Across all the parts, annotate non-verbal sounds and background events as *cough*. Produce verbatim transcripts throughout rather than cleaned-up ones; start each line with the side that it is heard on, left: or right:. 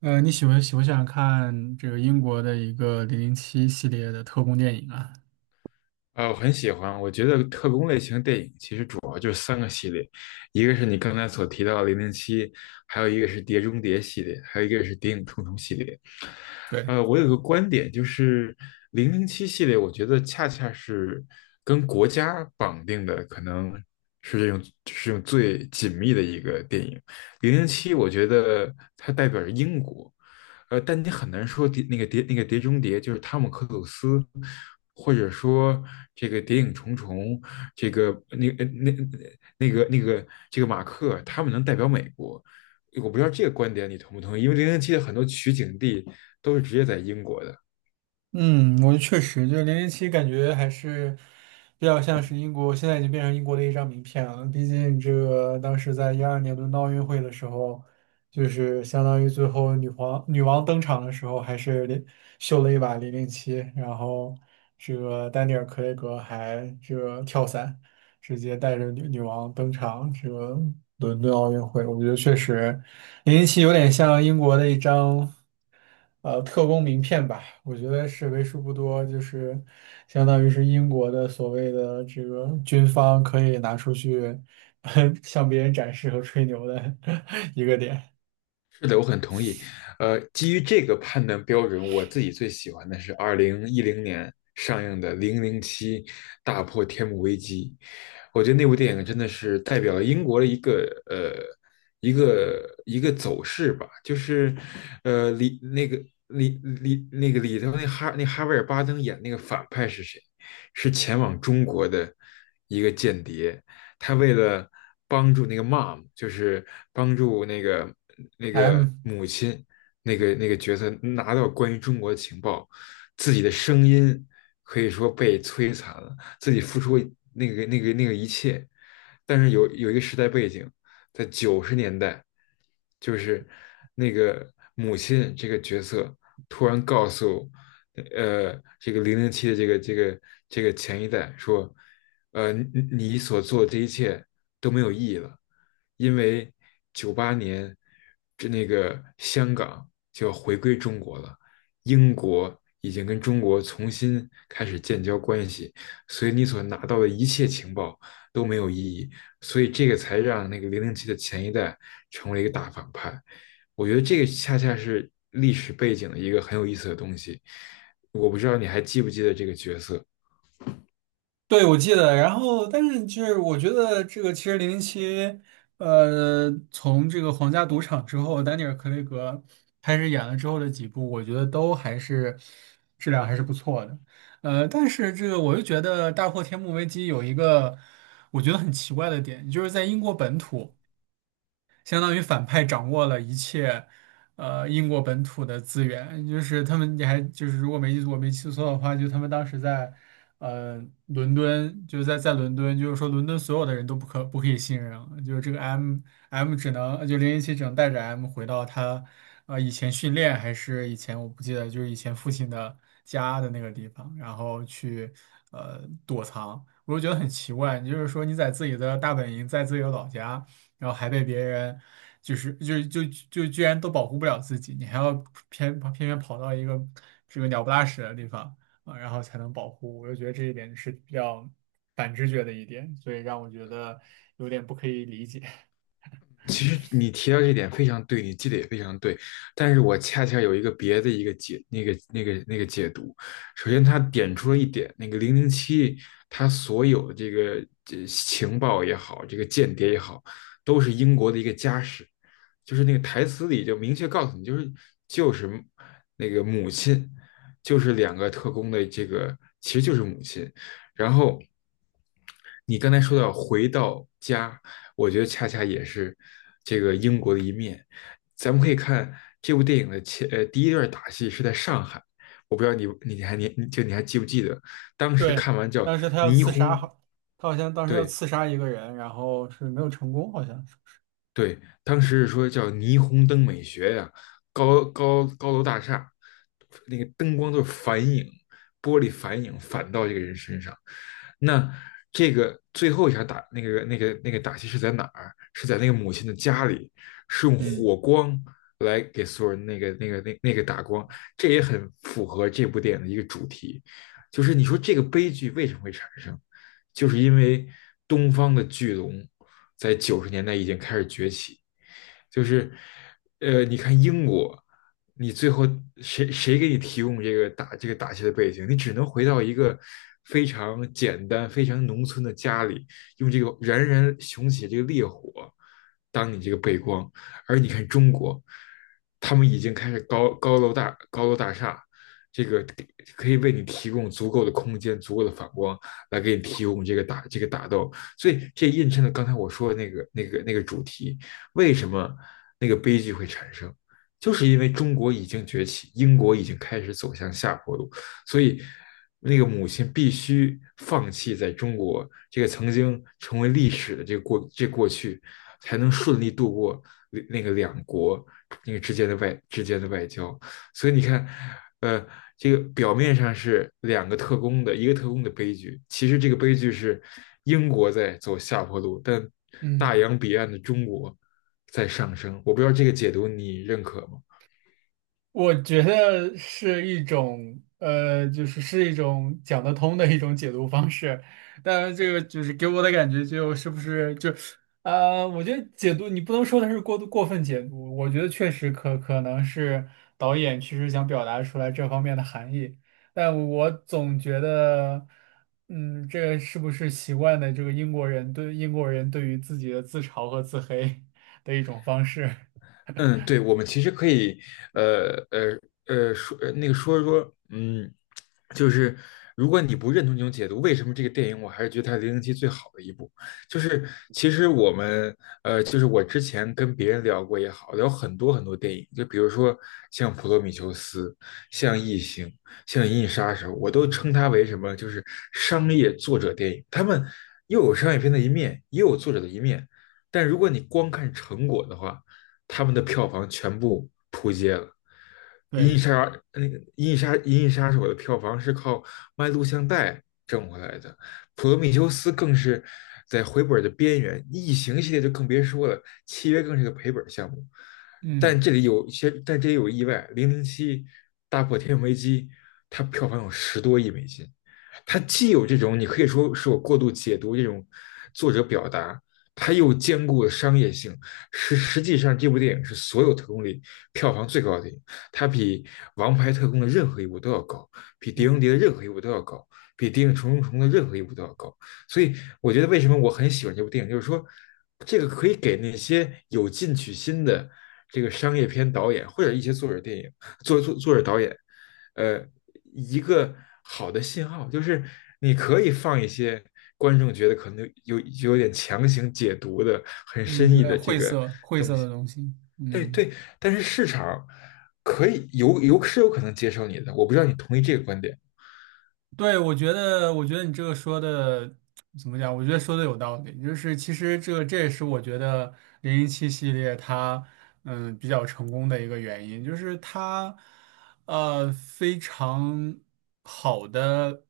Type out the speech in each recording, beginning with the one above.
right: 呃，你喜欢喜不喜欢看这个英国的一个《零零七》系列的特工电影啊？
left: 啊，我很喜欢。我觉得特工类型的电影，其实主一个是你刚才所提到的《零零七》，还有一个是《碟中谍》系列，还有一个是《谍影重重》系列。
right: 对，
left: 呃，我有个观点，就是零零七系列，我觉得恰恰是跟国家绑定的，可能是这种是用最紧密的一个电影。零零七，我觉得它代表着英国。呃，但你很难说碟那个碟那个碟中谍就是汤姆克鲁斯，或者说这个谍影重重，这个那个那那个那个这个马克，他们能代表美国。我不知道这个观点你同不同意，因为零零七的很多取景地都是直接在英国的。
right: 嗯，我确实就是零零七，感觉还是比较像是英国，现在已经变成英国的一张名片了。毕竟这个当时在一二年伦敦奥运会的时候，就是相当于最后女皇女王登场的时候，还是连秀了一把零零七，然后这个丹尼尔·克雷格还这个跳伞。直接带着女女王登场这个伦敦奥运会，我觉得确实零零七有点像英国的一张呃特工名片吧，我觉得是为数不多，就是相当于是英国的所谓的这个军方可以拿出去 *laughs* 向别人展示和吹牛的 *laughs* 一个点。
left: 是的，我很同意。呃，基于这个判断标准，我自己最喜欢的是二零一零年上映的《零零七：大破天幕危机》。我觉得那部电影真的是代表了英国的一个呃一个一个走势吧，就是呃里那个里里那个里头那哈那哈维尔巴登演那个反派是谁？是前往中国的一个间谍。他为了帮助那个 mom，就是帮助那个那个
right: M,
left: 母亲，那个那个角色拿到关于中国的情报。自己的声音可以说被摧残了，自己付出那个那个那个一切。但是有有一个时代背景，在九十年代，就是那个母亲这个角色突然告诉，呃，这个零零七的这个这个这个前一代说，呃，你你所做的这一切都没有意义了，因为九八年这那个香港就要回归中国了，英国已经跟中国重新开始建交关系，所以你所拿到的一切情报都没有意义，所以这个才让那个零零七的前一代成为一个大反派。我觉得这个恰恰是历史背景的一个很有意思的东西。我不知道你还记不记得这个角色。
right: 对，我记得，然后但是就是我觉得这个其实零零七，呃，从这个皇家赌场之后，丹尼尔·克雷格开始演了之后的几部，我觉得都还是质量还是不错的。呃，但是这个我又觉得《大破天幕危机》有一个我觉得很奇怪的点，就是在英国本土。相当于反派掌握了一切，呃，英国本土的资源，就是他们，你还就是如果没记我没记错的话，就他们当时在，呃，伦敦，就是在在伦敦，就是说伦敦所有的人都不可不可以信任了，就是这个 M M 只能就零零七只能带着 M 回到他，呃，以前训练还是以前我不记得，就是以前父亲的家的那个地方，然后去呃躲藏，我就觉得很奇怪，你就是说你在自己的大本营，在自己的老家。然后还被别人就是就就就居然都保护不了自己，你还要偏偏偏跑到一个这个鸟不拉屎的地方啊，然后才能保护。我就觉得这一点是比较反直觉的一点，所以让我觉得有点不可以理解。*laughs*
left: 其实你提到这点非常对，你记得也非常对，但是我恰恰有一个别的一个解那个那个那个解读。首先，他点出了一点，那个零零七他所有的这个这情报也好，这个间谍也好，都是英国的一个家事。就是那个台词里就明确告诉你，就是就是那个母亲，就是两个特工的这个其实就是母亲，然后。你刚才说到回到家，我觉得恰恰也是这个英国的一面。咱们可以看这部电影的前呃第一段打戏是在上海。我不知道你你还你就你还记不记得，当时
right: 对，
left: 看完叫
right: 当时他要
left: 霓
right: 刺杀，
left: 虹。
right: 好，他好像当时要
left: 对
right: 刺杀一个人，然后是没有成功，好像是。
left: 对，当时是说叫霓虹灯美学呀、高高高楼大厦，那个灯光都是反影，玻璃反影反到这个人身上。那这个最后一场打那个那个那个打戏是在哪儿？是在那个母亲的家里，是用
right: 嗯。
left: 火光来给所有人那个那个那那个打光。这也很符合这部电影的一个主题，就是你说这个悲剧为什么会产生？就是因为东方的巨龙在九十年代已经开始崛起。就是呃，你看英国，你最后谁谁给你提供这个打这个打戏的背景？你只能回到一个非常简单、非常农村的家里，用这个燃燃熊起这个烈火当你这个背光。而你看中国，他们已经开始高高楼大高楼大厦，这个可以为你提供足够的空间、足够的反光，来给你提供这个打这个打斗。所以这印证了刚才我说的那个那个那个主题：为什么那个悲剧会产生？就是因为中国已经崛起，英国已经开始走向下坡路，所以那个母亲必须放弃在中国这个曾经成为历史的这个过这过去，才能顺利度过那个两国那个之间的外之间的外交。所以你看，呃，这个表面上是两个特工的一个特工的悲剧，其实这个悲剧是英国在走下坡路，但大
right: 嗯。
left: 洋彼岸的中国在上升。我不知道这个解读你认可吗？
right: 我觉得是一种，呃，就是是一种讲得通的一种解读方式，但这个就是给我的感觉就是不是就，呃，我觉得解读你不能说它是过度过分解读，我觉得确实可可能是导演其实想表达出来这方面的含义，但我总觉得，嗯，这个是不是习惯的这个英国人对英国人对于自己的自嘲和自黑的一种方式？
left: 嗯，对，我们其实可以。呃呃呃，说呃那个说说，嗯，就是如果你不认同这种解读，为什么这个电影我还是觉得它是《零零七》最好的一部？就是其实我们，呃，就是我之前跟别人聊过也好，聊很多很多电影，就比如说像《普罗米修斯》、像《异形》、像《银翼杀手》，我都称它为什么？就是商业作者电影，他们又有商业片的一面，也有作者的一面。但如果你光看成果的话，他们的票房全部扑街了。《银
right: 对，
left: 翼杀手那个《银翼杀银翼杀手》的票房是靠卖录像带挣回来的，《普罗米修斯》更是在回本的边缘，《异形》系列就更别说了，《契约》更是个赔本项目。但
right: 嗯
left: 这里有些，但这里有意外，《零零七》大破天危机，它票房有十多亿美金。它既有这种你可以说是我过度解读这种作者表达，它又兼顾了商业性。实实际上，这部电影是所有特工里票房最高的电影。它比《王牌特工》的任何一部都要高，比《碟中
right: 嗯。
left: 谍》的任何一部都要高，比《谍影重重重》的任何一部都要高。所以，我觉得为什么我很喜欢这部电影，就是说，这个可以给那些有进取心的这个商业片导演或者一些作者电影作作作者导演，呃，一个好的信号，就是你可以放一些观众觉得可能有有点强行解读的、很
right: 嗯，
left: 深
right: 有
left: 意
right: 点
left: 的这
right: 晦
left: 个
right: 涩晦
left: 东
right: 涩
left: 西。
right: 的东西。
left: 对
right: 嗯，
left: 对，但是市场可以有有是有可能接受你的，我不知道你同意这个观点。
right: 对，我觉得，我觉得你这个说的怎么讲？我觉得说的有道理。就是其实这这也是我觉得零零七系列它嗯比较成功的一个原因，就是它呃非常好的。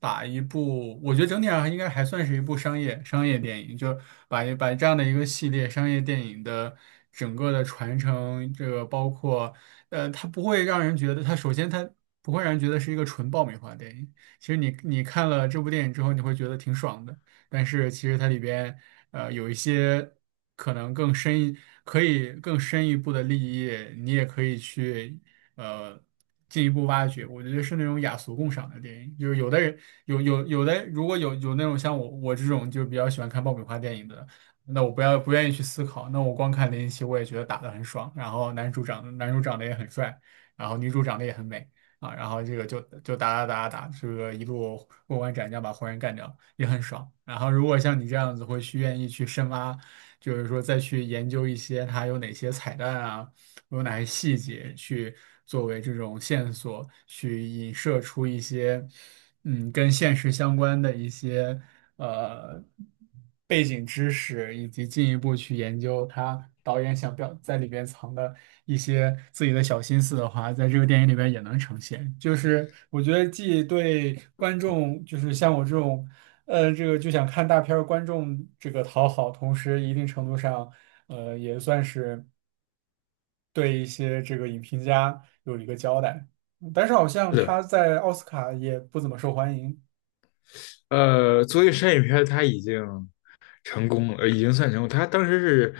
right: 把一部，我觉得整体上应该还算是一部商业商业电影，就把一把这样的一个系列商业电影的整个的传承，这个包括，呃，它不会让人觉得它首先它不会让人觉得是一个纯爆米花电影。其实你你看了这部电影之后，你会觉得挺爽的，但是其实它里边呃有一些可能更深一可以更深一步的利益，你也可以去呃进一步挖掘。我觉得是那种雅俗共赏的电影，就是有的人有有有的如果有有那种像我我这种就比较喜欢看爆米花电影的。那我不要不愿意去思考，那我光看林奇，我也觉得打得很爽，然后男主长男主长得也很帅，然后女主长得也很美。啊，然后这个就就打打打打打，这个一路过关斩将把活人干掉，也很爽。然后如果像你这样子，会去愿意去深挖，就是说再去研究一些它有哪些彩蛋啊，有哪些细节去作为这种线索，去引射出一些。嗯，跟现实相关的一些呃背景知识，以及进一步去研究他导演想表在里边藏的一些自己的小心思的话，在这个电影里边也能呈现。就是我觉得既对观众，就是像我这种呃这个就想看大片儿观众这个讨好，同时一定程度上呃也算是对一些这个影评家有一个交代。但是好像
left: 是的，
right: 他在奥斯卡也不怎么受欢迎。
left: 呃，作为商业片，它已经成功了。呃，已经算成功。他当时是，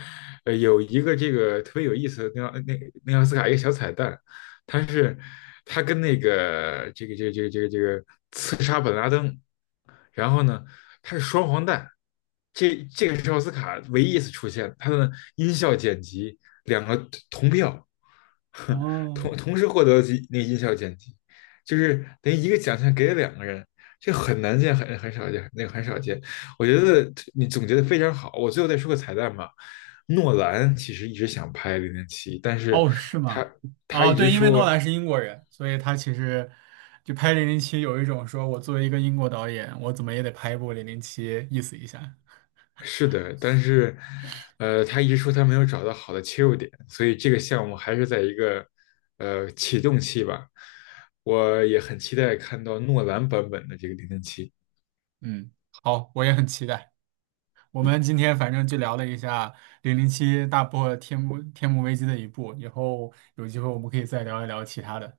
left: 呃，有一个这个特别有意思的那那那奥斯卡一个小彩蛋。他是他跟那个这个这个这个这个这个刺杀本拉登，然后呢，他是双黄蛋。这这个是奥斯卡唯一一次出现，他的音效剪辑两个同票，*laughs*
right: 哦
left: 同同时获得几那个音效剪辑，就是等于一个奖项给了两个人。这很难见，很很少见，那个很少见。我觉得你总结的非常好。我最后再说个彩蛋吧。诺兰其实一直想拍《零零七》，但是
right: 哦，是
left: 他
right: 吗？
left: 他
right: 哦，
left: 一
right: 对，
left: 直
right: 因为诺
left: 说。
right: 兰是英国人，所以他其实就拍《零零七》有一种说我作为一个英国导演，我怎么也得拍一部《零零七》意思一下。
left: 是的，但是呃，他一直说他没有找到好的切入点，所以这个项目还是在一个呃启动期吧。我也很期待看到诺兰版本的这个《零零七》。
right: 嗯，好，我也很期待。我们今天反正就聊了一下《零零七》大破天幕天幕危机的一部，以后有机会我们可以再聊一聊其他的。